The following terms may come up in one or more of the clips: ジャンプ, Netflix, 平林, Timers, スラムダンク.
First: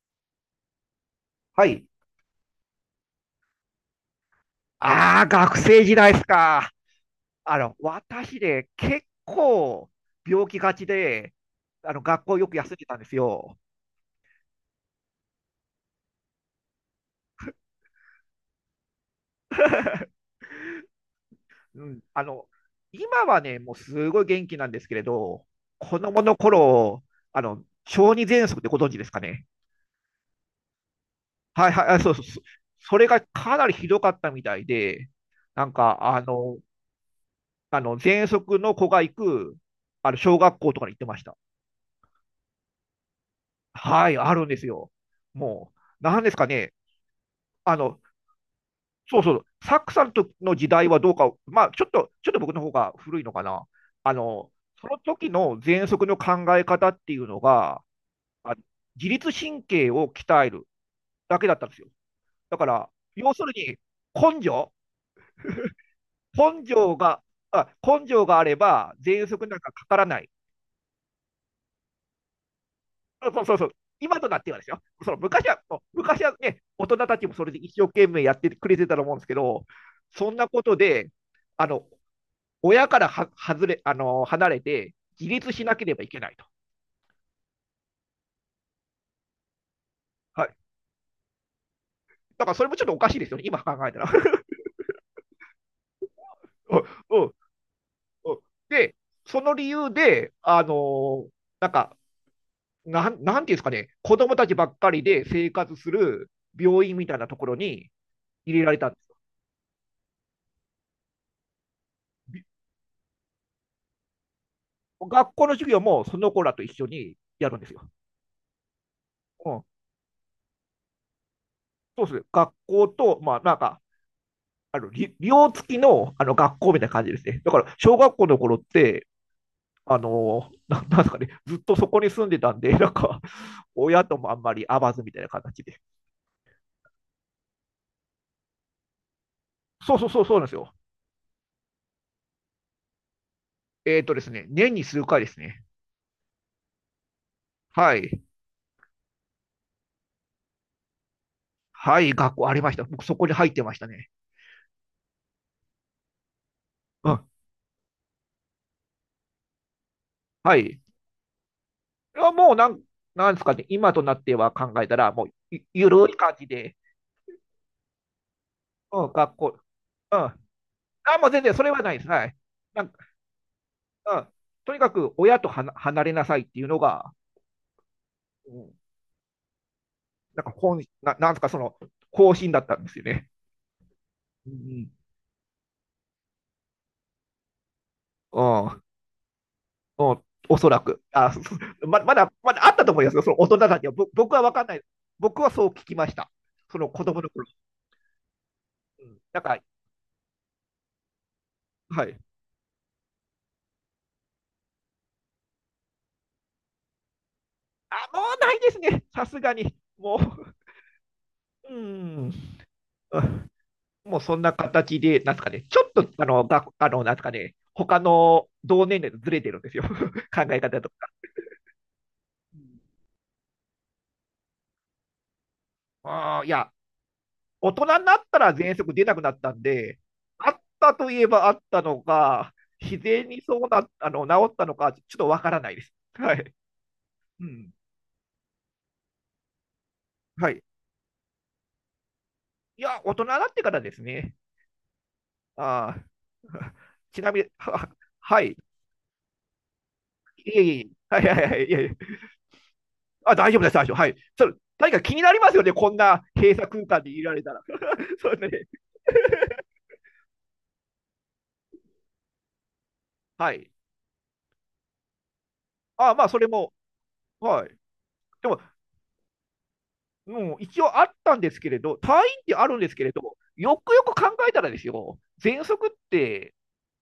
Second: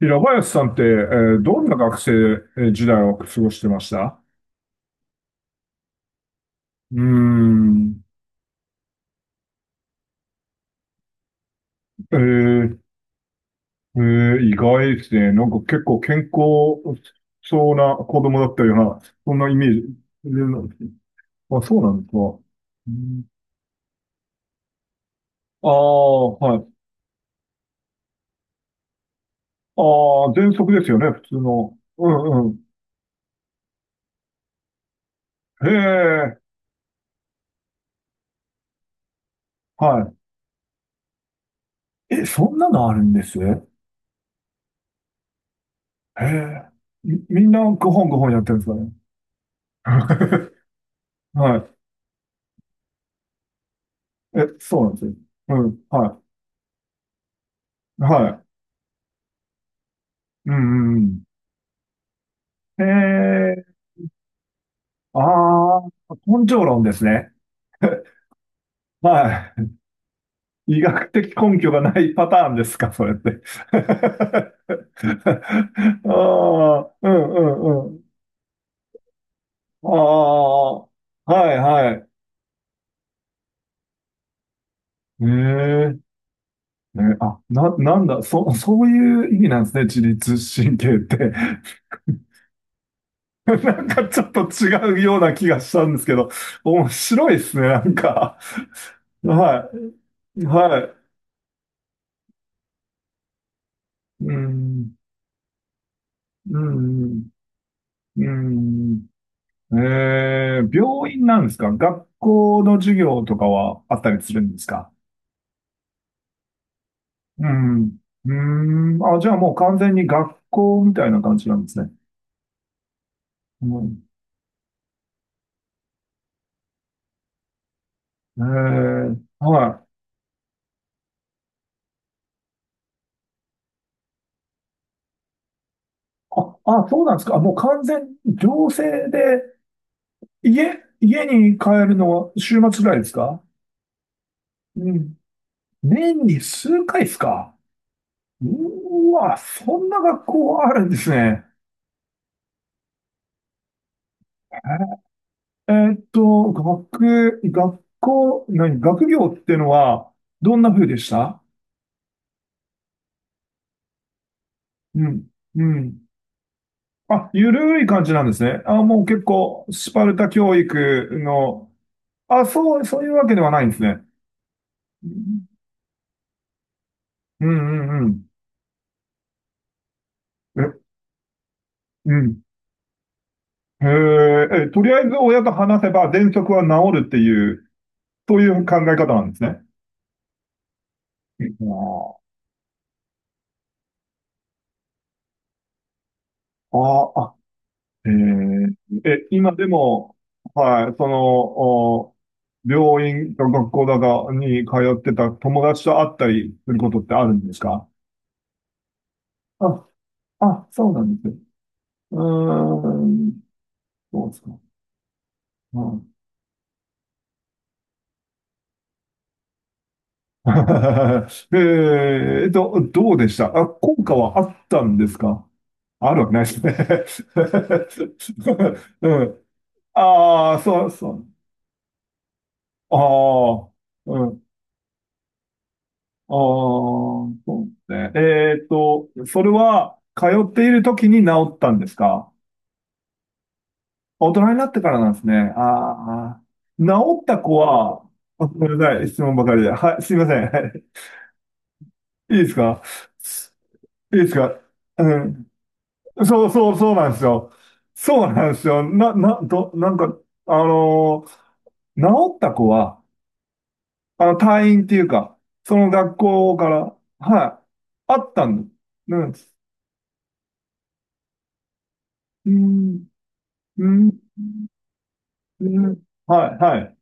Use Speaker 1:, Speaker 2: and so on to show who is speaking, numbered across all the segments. Speaker 1: 平林さんって、どん
Speaker 2: は
Speaker 1: な
Speaker 2: い。
Speaker 1: 学生時代を過ごしてました？
Speaker 2: ああ、学生時代ですか。
Speaker 1: うーん。
Speaker 2: 私で結構病気がちで、
Speaker 1: え
Speaker 2: 学校よく休ん
Speaker 1: ー
Speaker 2: でたんですよ。
Speaker 1: えー、意外ですね。なんか結構健康そうな子供だったような、そんなイメージ。えーあ、そう
Speaker 2: う
Speaker 1: な
Speaker 2: ん。
Speaker 1: んですか。うん。
Speaker 2: 今はね、もうすごい元気なんですけれど、
Speaker 1: あ
Speaker 2: 子供
Speaker 1: あ、
Speaker 2: の
Speaker 1: はい。
Speaker 2: 頃、小児喘息ってご存知ですかね。
Speaker 1: ああ、喘息ですよね、普通
Speaker 2: はい
Speaker 1: の。
Speaker 2: はい、あ、
Speaker 1: う
Speaker 2: そうそう、
Speaker 1: んうん。
Speaker 2: れがかなりひどかったみたいで、な
Speaker 1: へ
Speaker 2: んか、あ
Speaker 1: え、
Speaker 2: の、喘息の子が行く、
Speaker 1: は
Speaker 2: 小学校とかに行ってました。
Speaker 1: い。え、そんなのあるんですね？
Speaker 2: はい、あるんですよ。もう、なん
Speaker 1: へ
Speaker 2: ですか
Speaker 1: え。
Speaker 2: ね、
Speaker 1: みんな
Speaker 2: あ
Speaker 1: ご
Speaker 2: の、
Speaker 1: 本ご本やってるんですか？
Speaker 2: そうそう、サッ
Speaker 1: ね。
Speaker 2: クさんとの 時代はどうか、
Speaker 1: は
Speaker 2: まあ、
Speaker 1: い。
Speaker 2: ちょっと僕の方が古いのかな。あ
Speaker 1: え、
Speaker 2: の、
Speaker 1: そう
Speaker 2: そ
Speaker 1: なんで
Speaker 2: の
Speaker 1: すよ。
Speaker 2: 時
Speaker 1: う
Speaker 2: の
Speaker 1: ん、
Speaker 2: 喘
Speaker 1: は
Speaker 2: 息の
Speaker 1: い。
Speaker 2: 考え方っていうのが、
Speaker 1: は
Speaker 2: あ自律神経を鍛え
Speaker 1: い。う
Speaker 2: る
Speaker 1: んうん
Speaker 2: だけだったんですよ。だか
Speaker 1: うん。へ
Speaker 2: ら、要する
Speaker 1: え、
Speaker 2: に、根性、
Speaker 1: ああ、根性
Speaker 2: 根
Speaker 1: 論で
Speaker 2: 性
Speaker 1: す
Speaker 2: が、
Speaker 1: ね。
Speaker 2: 根 性があれば、喘息
Speaker 1: は
Speaker 2: なんかかからない。
Speaker 1: い。医学的根拠がないパターンですか、それっ
Speaker 2: そう
Speaker 1: て？
Speaker 2: そうそうそう。今となってはですよ。その昔は、もう
Speaker 1: あ
Speaker 2: 昔はね、大
Speaker 1: あ、
Speaker 2: 人
Speaker 1: う
Speaker 2: たち
Speaker 1: ん
Speaker 2: も
Speaker 1: う
Speaker 2: それで一
Speaker 1: ん
Speaker 2: 生
Speaker 1: うん。
Speaker 2: 懸命やってくれてたと思うんですけど、
Speaker 1: あ
Speaker 2: そんなこ
Speaker 1: あ、
Speaker 2: と
Speaker 1: は
Speaker 2: で、
Speaker 1: い
Speaker 2: あの、
Speaker 1: はい。
Speaker 2: 親からは外れ、あのー離れて
Speaker 1: え
Speaker 2: 自立しなけ
Speaker 1: え、
Speaker 2: ればいけないと。
Speaker 1: ね、あ、なんだ、そういう意味なんですね、自律
Speaker 2: はい。
Speaker 1: 神経って。
Speaker 2: だからそれもちょっとおかしいですよ ね、今考
Speaker 1: なん
Speaker 2: えた
Speaker 1: か
Speaker 2: ら。
Speaker 1: ちょっと違うような気がしたんですけど、
Speaker 2: うん
Speaker 1: 面
Speaker 2: う
Speaker 1: 白
Speaker 2: ん
Speaker 1: いですね、なん
Speaker 2: う
Speaker 1: か。
Speaker 2: ん。で、その理
Speaker 1: は
Speaker 2: 由で、
Speaker 1: い。はい。
Speaker 2: ーなんか、なんていうんですかね、子
Speaker 1: う
Speaker 2: 供たちばっか
Speaker 1: ん、
Speaker 2: りで生活する
Speaker 1: う
Speaker 2: 病院
Speaker 1: ん、う
Speaker 2: みたいな
Speaker 1: ん。
Speaker 2: ところに入れられたんで
Speaker 1: えー、病院なんですか？学
Speaker 2: す
Speaker 1: 校の授業とかはあったりするんですか？
Speaker 2: よ。学校の授業もその子らと一緒に
Speaker 1: う
Speaker 2: やるんですよ。
Speaker 1: ん。うーん。あ、じゃあ
Speaker 2: う
Speaker 1: もう
Speaker 2: ん、
Speaker 1: 完全に学校みたいな感じなんですね。
Speaker 2: そうですね。学校と、
Speaker 1: うん。
Speaker 2: あの、寮付きの、学校みたいな感じですね。だから、小学校の頃って、
Speaker 1: はい。
Speaker 2: なんですかね、ずっとそこに住んでたんで、親ともあんまり会わずみたいな形で。
Speaker 1: あ、そうなんですか。あもう完全、行政で、
Speaker 2: そうそうそう、そうなんです
Speaker 1: 家、
Speaker 2: よ。
Speaker 1: 家に帰るのは週末ぐらいですか？
Speaker 2: えっ、ーとですね、年に
Speaker 1: う
Speaker 2: 数
Speaker 1: ん。
Speaker 2: 回ですね。
Speaker 1: 年に数回ですか？
Speaker 2: はい。
Speaker 1: うーわ、そんな学校あるんですね。
Speaker 2: はい、学校ありました。僕、そこに入ってましたね。うん。
Speaker 1: 学、学校、何、学業っていうのは、ど
Speaker 2: は
Speaker 1: ん
Speaker 2: い。
Speaker 1: な
Speaker 2: い
Speaker 1: 風でした？
Speaker 2: や、もうなん、なんですかね、今となっては考えた
Speaker 1: う
Speaker 2: ら、も
Speaker 1: ん、
Speaker 2: う
Speaker 1: う
Speaker 2: ゆ、ゆ
Speaker 1: ん。
Speaker 2: るい感じで、
Speaker 1: あ、ゆるい感じなんですね。あ、もう
Speaker 2: うん、
Speaker 1: 結
Speaker 2: 学校、
Speaker 1: 構、スパル
Speaker 2: うん。
Speaker 1: タ
Speaker 2: あ、
Speaker 1: 教育
Speaker 2: もう全然そ
Speaker 1: の、
Speaker 2: れはないです。はい。
Speaker 1: あ、そ
Speaker 2: な
Speaker 1: う、
Speaker 2: んか、
Speaker 1: そういうわけではないんですね。
Speaker 2: うん。とにかく、親とは離れなさいっていうのが、
Speaker 1: うん、うん、うん。
Speaker 2: うん、なんか
Speaker 1: え、
Speaker 2: 本、な、なんですか、その、
Speaker 1: う
Speaker 2: 方
Speaker 1: ん。
Speaker 2: 針だったんですよね。
Speaker 1: へ
Speaker 2: うんう
Speaker 1: え、と
Speaker 2: ん
Speaker 1: りあえず親と話せば、喘息は治るっていう、そ
Speaker 2: う
Speaker 1: ういう
Speaker 2: ん、う
Speaker 1: 考
Speaker 2: ん、
Speaker 1: え方なんですね。
Speaker 2: おそらく。あ、
Speaker 1: うん。
Speaker 2: ま、まだ、まだあったと思いますよ、その大人たちは。僕は分かんない。僕はそう聞きました。
Speaker 1: あ
Speaker 2: その子
Speaker 1: ー
Speaker 2: 供の
Speaker 1: あ。
Speaker 2: 頃。
Speaker 1: えー、
Speaker 2: うん、なん
Speaker 1: 今
Speaker 2: か、
Speaker 1: でも、はい、その、
Speaker 2: は
Speaker 1: お
Speaker 2: い。
Speaker 1: 病院か学校だかに通ってた友達と会ったりすることってあるんですか？
Speaker 2: あ、もうないですね。さすがに。
Speaker 1: あ、
Speaker 2: もう、
Speaker 1: あ、そうなんです。
Speaker 2: う
Speaker 1: う
Speaker 2: ん。
Speaker 1: ー
Speaker 2: う
Speaker 1: ん、
Speaker 2: ん。もう
Speaker 1: そうで
Speaker 2: そ
Speaker 1: す
Speaker 2: んな
Speaker 1: か。
Speaker 2: 形で、なんですかね、ち
Speaker 1: う
Speaker 2: ょっと、
Speaker 1: ん。
Speaker 2: あの、が、あの、なんですかね、他の同年齢とずれてるんですよ。考え方とか。うん。
Speaker 1: どうでしたあ、効果はあったんですか？あるわけ
Speaker 2: あ
Speaker 1: な
Speaker 2: あ、
Speaker 1: い
Speaker 2: い
Speaker 1: で
Speaker 2: や、
Speaker 1: すね？
Speaker 2: 大人になったら喘息 出
Speaker 1: う
Speaker 2: なくな
Speaker 1: ん。
Speaker 2: ったんで、あ
Speaker 1: ああ、
Speaker 2: っ
Speaker 1: そう
Speaker 2: た
Speaker 1: そ
Speaker 2: とい
Speaker 1: う。
Speaker 2: えばあったのか、
Speaker 1: あ
Speaker 2: 自然にそう
Speaker 1: あ、
Speaker 2: な、あ
Speaker 1: う
Speaker 2: の、
Speaker 1: ん。
Speaker 2: 治ったのか、ちょっとわからないです。
Speaker 1: あ
Speaker 2: はい。
Speaker 1: あ、
Speaker 2: う
Speaker 1: そ
Speaker 2: ん。
Speaker 1: うね。それは、通
Speaker 2: は
Speaker 1: っ
Speaker 2: い。
Speaker 1: ている時に治ったんですか？
Speaker 2: いや、大人になってからです
Speaker 1: 大
Speaker 2: ね。
Speaker 1: 人になってからなんですね。あー
Speaker 2: あ
Speaker 1: あ
Speaker 2: あ。
Speaker 1: ー、治
Speaker 2: ち
Speaker 1: っ
Speaker 2: な
Speaker 1: た
Speaker 2: みに、
Speaker 1: 子
Speaker 2: は、
Speaker 1: は、
Speaker 2: は
Speaker 1: あ
Speaker 2: い。い
Speaker 1: ごめんなさい、質問ばかりで。はい、すいません。は
Speaker 2: えい
Speaker 1: い。
Speaker 2: え。はいはいはい。いえいえ。
Speaker 1: いいですか？
Speaker 2: あ、大丈夫です、大丈夫。は
Speaker 1: い
Speaker 2: い。
Speaker 1: いです
Speaker 2: それ、
Speaker 1: か？
Speaker 2: 何か気
Speaker 1: う
Speaker 2: になり
Speaker 1: ん。
Speaker 2: ますよね。こんな
Speaker 1: そう
Speaker 2: 閉鎖
Speaker 1: そう
Speaker 2: 空
Speaker 1: そう
Speaker 2: 間
Speaker 1: なん
Speaker 2: に
Speaker 1: で
Speaker 2: い
Speaker 1: す
Speaker 2: られ
Speaker 1: よ。
Speaker 2: たら。
Speaker 1: そ
Speaker 2: そ
Speaker 1: う
Speaker 2: う
Speaker 1: なんで
Speaker 2: ね。
Speaker 1: すよ。なんか、あのー治った子は、
Speaker 2: はい。
Speaker 1: 退院っていうか、その
Speaker 2: あ、
Speaker 1: 学
Speaker 2: まあ、それ
Speaker 1: 校か
Speaker 2: も、
Speaker 1: ら、はい、
Speaker 2: はい。
Speaker 1: あった
Speaker 2: でも、
Speaker 1: んです。
Speaker 2: もう一応あったんですけれど、退院っ
Speaker 1: う
Speaker 2: てあるんですけ
Speaker 1: ん、
Speaker 2: れど、よ
Speaker 1: う
Speaker 2: く
Speaker 1: ん、
Speaker 2: よ
Speaker 1: う
Speaker 2: く
Speaker 1: ん
Speaker 2: 考えたらですよ、
Speaker 1: う
Speaker 2: 喘息っ
Speaker 1: ん。は
Speaker 2: て、
Speaker 1: い、はい。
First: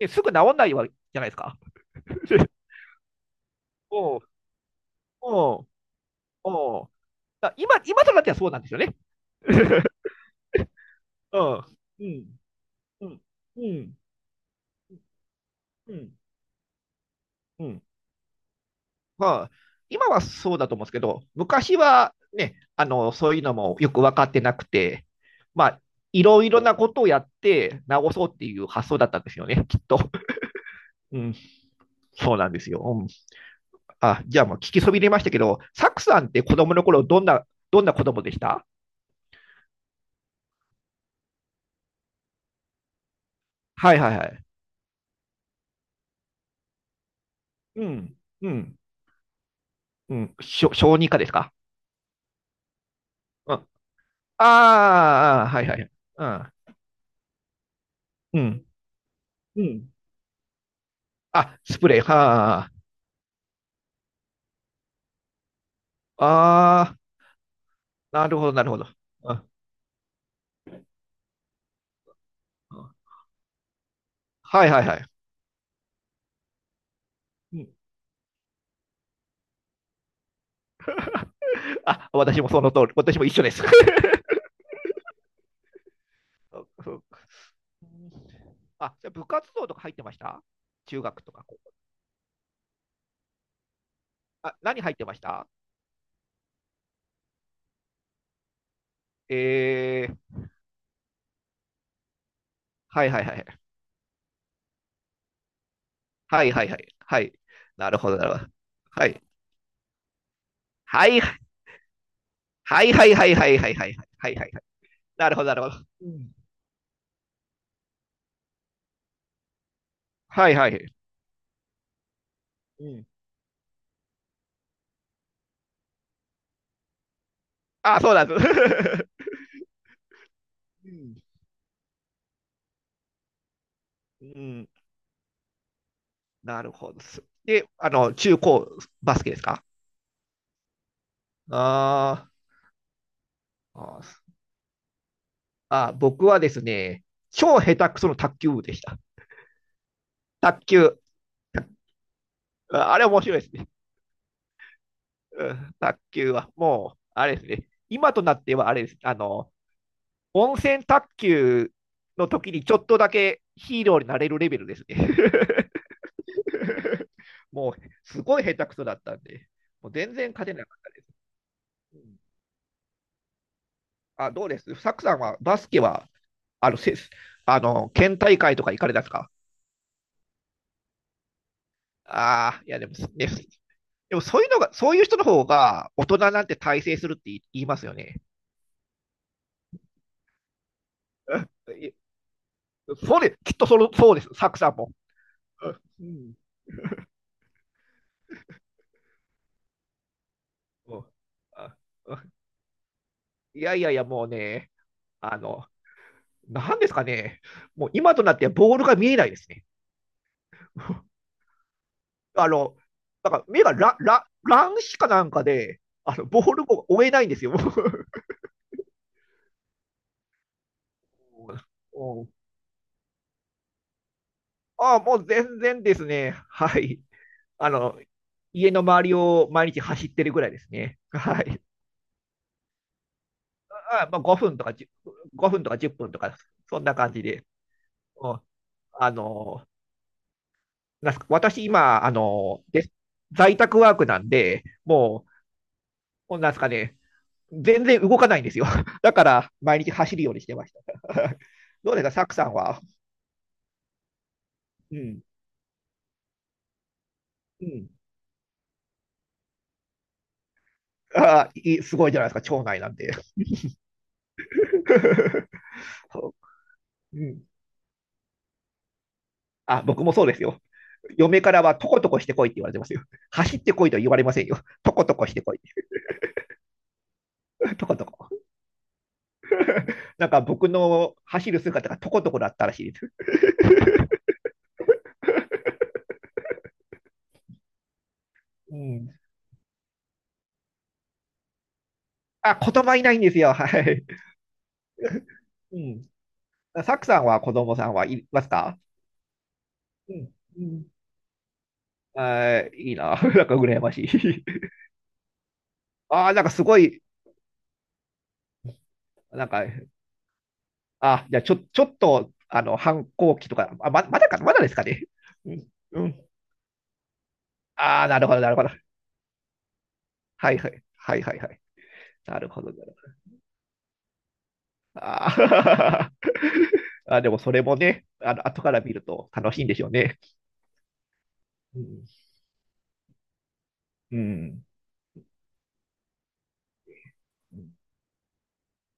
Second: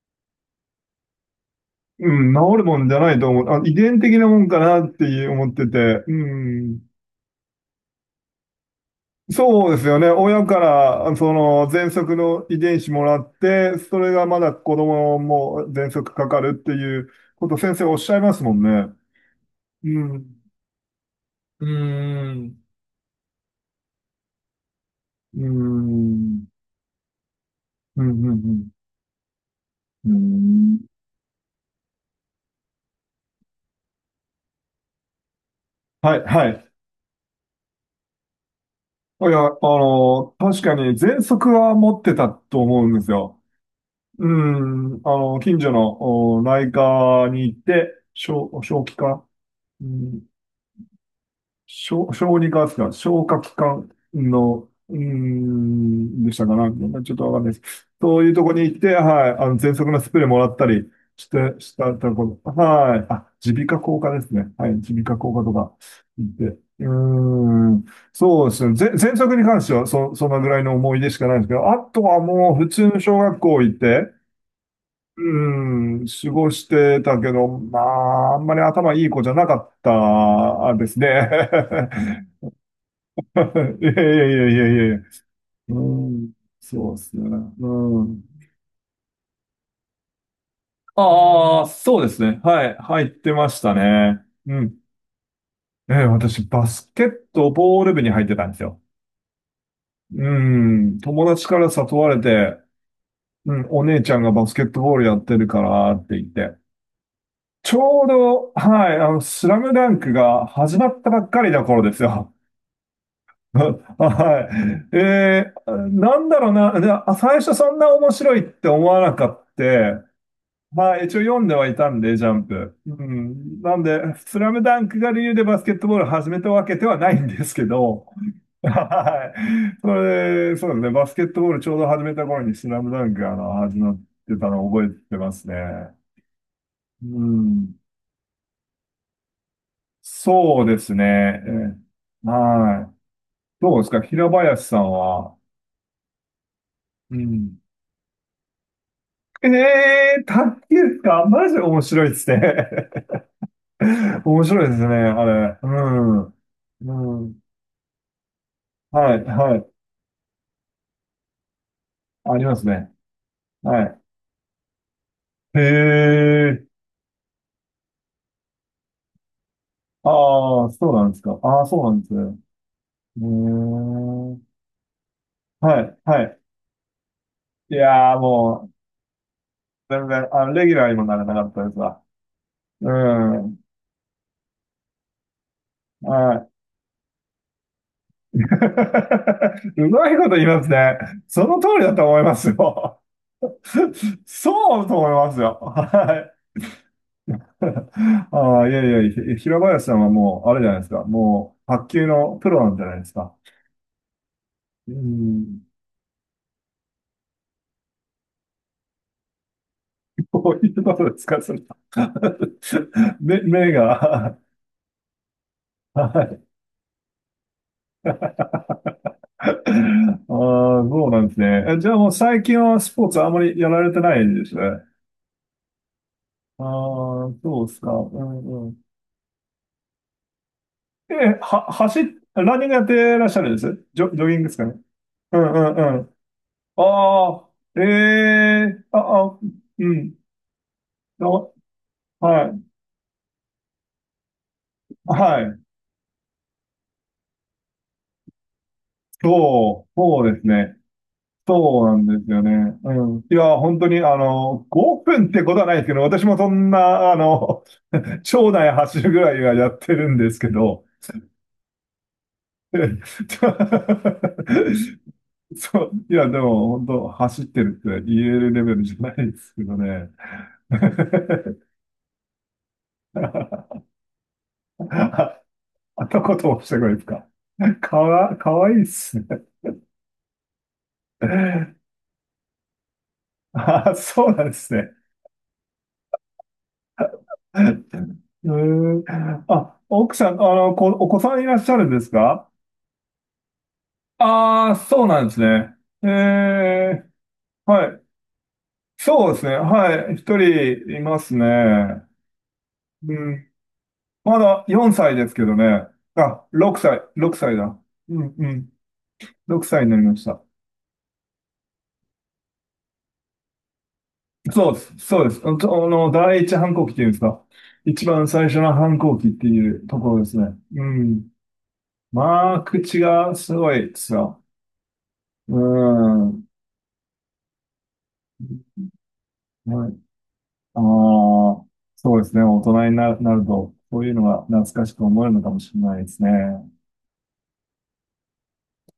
Speaker 2: ねすぐ治んないわけじゃないですか。
Speaker 1: うん、治るもんじゃないと思う。あ、遺伝的
Speaker 2: うん、
Speaker 1: なもんかなって思っ
Speaker 2: うん、
Speaker 1: てて。うん。
Speaker 2: うん。今、今となってはそうなんですよね。
Speaker 1: そう ですよね。親から、そ
Speaker 2: う
Speaker 1: の、
Speaker 2: ん、
Speaker 1: 喘
Speaker 2: う
Speaker 1: 息
Speaker 2: ん、
Speaker 1: の遺伝子も
Speaker 2: う
Speaker 1: ら
Speaker 2: ん、
Speaker 1: っ
Speaker 2: う
Speaker 1: て、そ
Speaker 2: ん、
Speaker 1: れがまだ子供も喘
Speaker 2: う
Speaker 1: 息
Speaker 2: ん、
Speaker 1: かかるっていうこと、
Speaker 2: う
Speaker 1: 先
Speaker 2: ん。
Speaker 1: 生おっしゃいますもんね。
Speaker 2: まあ、
Speaker 1: う
Speaker 2: 今は
Speaker 1: ん。
Speaker 2: そうだと思うんですけど、
Speaker 1: う
Speaker 2: 昔は
Speaker 1: ー
Speaker 2: ね、
Speaker 1: ん。
Speaker 2: そういうのもよく分かってなくて、
Speaker 1: うー
Speaker 2: まあ、いろ
Speaker 1: ん。
Speaker 2: いろなことをやって
Speaker 1: うん、
Speaker 2: 治
Speaker 1: う
Speaker 2: そ
Speaker 1: ん、
Speaker 2: う
Speaker 1: う
Speaker 2: っていう
Speaker 1: ん。
Speaker 2: 発想だったんですよね、きっと。うん、そうなんですよ。うん。あ、じゃあもう聞きそびれましたけど、サク
Speaker 1: は
Speaker 2: さ
Speaker 1: い、
Speaker 2: んって
Speaker 1: は
Speaker 2: 子
Speaker 1: い。
Speaker 2: 供の頃どんな、どんな子供でした？
Speaker 1: いや、確かに喘息は持ってたと思うんですよ。
Speaker 2: はいはいは
Speaker 1: う
Speaker 2: い。
Speaker 1: ん、近所のお内科に行っ
Speaker 2: う
Speaker 1: て、
Speaker 2: ん、
Speaker 1: 小、
Speaker 2: うん、
Speaker 1: 小児科、う
Speaker 2: う
Speaker 1: ん、
Speaker 2: ん。小児科ですか？
Speaker 1: 小児科ですか、消化器
Speaker 2: うん。あ
Speaker 1: 官の、う
Speaker 2: あ、あー、はいはい。
Speaker 1: ん、
Speaker 2: う
Speaker 1: でした
Speaker 2: ん、
Speaker 1: かな、ちょっとわかんないです。そういう
Speaker 2: う
Speaker 1: とこに
Speaker 2: ん、
Speaker 1: 行って、はい、
Speaker 2: う
Speaker 1: 喘息
Speaker 2: ん。
Speaker 1: のスプレーもらったりして、
Speaker 2: あ、
Speaker 1: し
Speaker 2: スプ
Speaker 1: た
Speaker 2: レー。
Speaker 1: ところ、
Speaker 2: はあ、
Speaker 1: はい、あ、耳鼻科口科ですね。はい、耳鼻科口科とか行って、うー
Speaker 2: あ
Speaker 1: ん、
Speaker 2: あ、なる
Speaker 1: そ
Speaker 2: ほ
Speaker 1: う
Speaker 2: ど、
Speaker 1: で
Speaker 2: な
Speaker 1: す
Speaker 2: る
Speaker 1: ね。
Speaker 2: ほど。
Speaker 1: 喘
Speaker 2: う
Speaker 1: 息に
Speaker 2: ん、
Speaker 1: 関しては、そんなぐらいの思い出しかないんですけど、あとはもう普
Speaker 2: う
Speaker 1: 通
Speaker 2: ん。
Speaker 1: の小学校行って、
Speaker 2: はいはいはい。
Speaker 1: うん、過ごしてたけど、
Speaker 2: うん。
Speaker 1: まあ、あんまり頭いい子じゃなかったですね。
Speaker 2: あ、私もその通り、私も一緒です。
Speaker 1: いやい やいやいやいや。うん、
Speaker 2: そうそ
Speaker 1: そうで
Speaker 2: う。
Speaker 1: すね。うん。
Speaker 2: あ、じゃあ部活動とか入ってました？中学とか。
Speaker 1: ああ、そうですね。はい、入ってましたね。う
Speaker 2: あ、
Speaker 1: ん。
Speaker 2: 何入ってました？
Speaker 1: 私、バスケットボール部に入ってたんですよ。
Speaker 2: えー、
Speaker 1: うん、友達から誘われて、
Speaker 2: はいはいは
Speaker 1: う
Speaker 2: い。
Speaker 1: ん、お姉ちゃんがバスケットボールやってるからって言っ
Speaker 2: はい
Speaker 1: て。
Speaker 2: はいはい。はい。
Speaker 1: ち
Speaker 2: なる
Speaker 1: ょう
Speaker 2: ほど、なるほ
Speaker 1: ど、
Speaker 2: ど。
Speaker 1: はい、
Speaker 2: はい。
Speaker 1: スラムダンクが始まっ
Speaker 2: は
Speaker 1: たば
Speaker 2: い。
Speaker 1: っかりの頃ですよ。
Speaker 2: はいはいはいは いはいはいはいはいは
Speaker 1: は
Speaker 2: い。
Speaker 1: い。
Speaker 2: なるほど、なるほど。う
Speaker 1: なん
Speaker 2: ん。
Speaker 1: だろうな。で、あ最初そんな面白いって思わなかった。
Speaker 2: はいは
Speaker 1: ま
Speaker 2: い。
Speaker 1: あ、一応読んではいたんで、ジャンプ。
Speaker 2: う
Speaker 1: う
Speaker 2: ん。
Speaker 1: ん。なんで、スラムダンクが理由でバスケットボールを始めたわけではないんですけ
Speaker 2: あ、
Speaker 1: ど、
Speaker 2: そうなんです。
Speaker 1: はい。それ、そうです
Speaker 2: う
Speaker 1: ね。バスケ
Speaker 2: ん。
Speaker 1: ットボールちょうど始めた頃にスラムダンクが始まっ
Speaker 2: う
Speaker 1: てたの
Speaker 2: ん。
Speaker 1: を覚えてますね。
Speaker 2: なるほどで
Speaker 1: う
Speaker 2: す。で、
Speaker 1: ん。
Speaker 2: あの、中高バスケですか？
Speaker 1: そうですね。
Speaker 2: あ
Speaker 1: はい。どう
Speaker 2: ー。
Speaker 1: です
Speaker 2: あ
Speaker 1: か
Speaker 2: ー、
Speaker 1: 平林さんは？
Speaker 2: あ、僕はですね、
Speaker 1: うん。
Speaker 2: 超下手くその卓球部でした。
Speaker 1: ええー、
Speaker 2: 卓
Speaker 1: 卓
Speaker 2: 球。
Speaker 1: 球か。マジ面白いですね。
Speaker 2: あ、あれ面白いですね。
Speaker 1: 面白いですね、あ
Speaker 2: う
Speaker 1: れ。う
Speaker 2: ん、卓
Speaker 1: ん。
Speaker 2: 球は、もう、あ
Speaker 1: う
Speaker 2: れで
Speaker 1: ん。
Speaker 2: すね。今となっては、あれです。
Speaker 1: はい、はい。
Speaker 2: 温泉卓球の
Speaker 1: あり
Speaker 2: 時
Speaker 1: ま
Speaker 2: に
Speaker 1: す
Speaker 2: ちょっ
Speaker 1: ね。
Speaker 2: とだけヒ
Speaker 1: は
Speaker 2: ーロ
Speaker 1: い。
Speaker 2: ーになれるレベルですね。
Speaker 1: へえ。
Speaker 2: もう、すごい下手くそだったんで、もう全然勝て
Speaker 1: あ
Speaker 2: な
Speaker 1: あ、
Speaker 2: か
Speaker 1: そう
Speaker 2: っ
Speaker 1: なんですか。ああ、そうなんですね。
Speaker 2: た。
Speaker 1: うー
Speaker 2: あ、
Speaker 1: ん。
Speaker 2: どうですサクさんはバスケ
Speaker 1: はい、
Speaker 2: は、
Speaker 1: はい。
Speaker 2: あの、せあ
Speaker 1: い
Speaker 2: の、
Speaker 1: や
Speaker 2: 県
Speaker 1: ー、
Speaker 2: 大会と
Speaker 1: も
Speaker 2: か行かれたんですか？
Speaker 1: う、全然、レギュラーにもならなかったですわ。
Speaker 2: ああ、いや、で
Speaker 1: う
Speaker 2: も、ね、
Speaker 1: ん。
Speaker 2: でもそういうのが、そういう人の方が大人
Speaker 1: は
Speaker 2: なん
Speaker 1: い。
Speaker 2: て大成するって言いますよね。
Speaker 1: うまいこと言いますね。
Speaker 2: う
Speaker 1: その通りだ
Speaker 2: ん。
Speaker 1: と思いますよ。
Speaker 2: そうです。きっとその、そうです。サクさん
Speaker 1: そう
Speaker 2: も。
Speaker 1: と思いますよ。
Speaker 2: うん。
Speaker 1: はい。ああ、いやいや、平林さんはもう、あれじゃないです
Speaker 2: うんう
Speaker 1: か。
Speaker 2: ん。
Speaker 1: もう、
Speaker 2: あ。
Speaker 1: 卓球
Speaker 2: うん。
Speaker 1: のプロなんじゃないですか？
Speaker 2: いやいやいや、もうね、
Speaker 1: う
Speaker 2: あ
Speaker 1: ん。
Speaker 2: の、なんですかね、もう今となってはボールが見えないですね。
Speaker 1: こういうこ とですか、それ？
Speaker 2: あの、なん
Speaker 1: 目、
Speaker 2: か目
Speaker 1: 目
Speaker 2: が
Speaker 1: が。
Speaker 2: 乱視かなんかで、あ
Speaker 1: は
Speaker 2: のボ
Speaker 1: い。
Speaker 2: ールを追えないんですよ。
Speaker 1: ああ、そうなんですね。じゃあもう最近はスポーツあんまりやられてないんですね。
Speaker 2: ああ、もう全然ですね。
Speaker 1: あ
Speaker 2: はい。
Speaker 1: あ、そう
Speaker 2: あ
Speaker 1: ですか。う
Speaker 2: の、
Speaker 1: んう
Speaker 2: 家
Speaker 1: ん。
Speaker 2: の周りを毎日走ってるぐらいですね。
Speaker 1: え、
Speaker 2: はい。
Speaker 1: は、走っ、ランニングやってらっしゃるんですジ
Speaker 2: あ、
Speaker 1: ョ、
Speaker 2: まあ、
Speaker 1: ジョギングで
Speaker 2: 5
Speaker 1: す
Speaker 2: 分と
Speaker 1: か
Speaker 2: か
Speaker 1: ね。うん
Speaker 2: 10、
Speaker 1: う
Speaker 2: 分とか1
Speaker 1: んう
Speaker 2: 分
Speaker 1: ん。
Speaker 2: とか、そんな感じ
Speaker 1: あ
Speaker 2: で。
Speaker 1: あ、え
Speaker 2: うん、
Speaker 1: え
Speaker 2: あ
Speaker 1: あ、あ、
Speaker 2: の、
Speaker 1: うん。
Speaker 2: なんすか
Speaker 1: あ
Speaker 2: 私今、
Speaker 1: はい。
Speaker 2: 在宅ワークなんで、も
Speaker 1: はい。
Speaker 2: う、なんですかね、全然動かないんですよ。だから、毎
Speaker 1: そう、
Speaker 2: 日走る
Speaker 1: そ
Speaker 2: よ
Speaker 1: う
Speaker 2: う
Speaker 1: で
Speaker 2: にし
Speaker 1: す
Speaker 2: てまし
Speaker 1: ね。
Speaker 2: た。
Speaker 1: そ う
Speaker 2: どう
Speaker 1: な
Speaker 2: です
Speaker 1: ん
Speaker 2: か、
Speaker 1: で
Speaker 2: サ
Speaker 1: す
Speaker 2: ク
Speaker 1: よ
Speaker 2: さ
Speaker 1: ね。
Speaker 2: んは。
Speaker 1: うん。いや、本当に、
Speaker 2: う
Speaker 1: 5
Speaker 2: ん。
Speaker 1: 分ってことはないですけど、私もそんな、
Speaker 2: うん。
Speaker 1: 町内走るぐらいはやってるんですけど、
Speaker 2: ああ、いい、すごいじゃないですか、町内なんで。
Speaker 1: そう、いや、でも、本当
Speaker 2: う
Speaker 1: 走っ
Speaker 2: ん。
Speaker 1: てるって言えるレベルじゃないですけど
Speaker 2: あ、僕
Speaker 1: ね。
Speaker 2: もそうですよ。嫁から は、とことこしてこいって言われてますよ。走ってこいとは言われませんよ。とことこし
Speaker 1: あ、
Speaker 2: てこい。
Speaker 1: あとことをしてくれですか？
Speaker 2: とこ
Speaker 1: か
Speaker 2: とこ。
Speaker 1: わ、かわいいっすね。
Speaker 2: なんか僕の走る姿がとことこだったらしいです。
Speaker 1: あ、そうなんですね。え
Speaker 2: うん。
Speaker 1: あ、奥さん、お子さんいらっしゃるんですか？
Speaker 2: あ、言葉いないんですよ。はい。
Speaker 1: ああー、そうなんですね。
Speaker 2: う
Speaker 1: え
Speaker 2: ん。サク
Speaker 1: え、
Speaker 2: さんは子供さ
Speaker 1: は
Speaker 2: ん
Speaker 1: い。
Speaker 2: はいますか？
Speaker 1: そうですね。は
Speaker 2: う
Speaker 1: い。一
Speaker 2: ん。うん。
Speaker 1: 人いますね。
Speaker 2: あー、いい
Speaker 1: う
Speaker 2: な。なん
Speaker 1: ん。
Speaker 2: か羨ましい。
Speaker 1: まだ4歳ですけどね。
Speaker 2: ああ、なん
Speaker 1: あ、
Speaker 2: かすご
Speaker 1: 6
Speaker 2: い、
Speaker 1: 歳、6歳だ。うんうん。
Speaker 2: なんか、
Speaker 1: 6歳になりました。
Speaker 2: あ、じゃあちょっと、あの、反抗期とか、まだか、まだで
Speaker 1: そう
Speaker 2: す
Speaker 1: で
Speaker 2: か
Speaker 1: す。
Speaker 2: ね。
Speaker 1: そうです。あ
Speaker 2: うん、
Speaker 1: の、あ
Speaker 2: う
Speaker 1: の
Speaker 2: ん。
Speaker 1: 第一反抗期っていうんですか？
Speaker 2: あ
Speaker 1: 一
Speaker 2: あ、な
Speaker 1: 番
Speaker 2: るほど、
Speaker 1: 最
Speaker 2: なる
Speaker 1: 初
Speaker 2: ほど。
Speaker 1: の反抗期っていうところです
Speaker 2: は
Speaker 1: ね。
Speaker 2: いは
Speaker 1: う
Speaker 2: い、はい
Speaker 1: ん。
Speaker 2: はいはい。なる
Speaker 1: ま
Speaker 2: ほ
Speaker 1: あ、
Speaker 2: ど、なる
Speaker 1: 口
Speaker 2: ほど。
Speaker 1: がすごいですよ。う
Speaker 2: あー
Speaker 1: ん。は
Speaker 2: あ、でもそれもね、あの、後から見ると楽しいんでしょ
Speaker 1: い。
Speaker 2: うね。
Speaker 1: ああ、
Speaker 2: うん。
Speaker 1: そうですね。大人になると、そういう
Speaker 2: う
Speaker 1: のが懐
Speaker 2: ん。
Speaker 1: かしく思えるのかもしれないですね。
Speaker 2: うん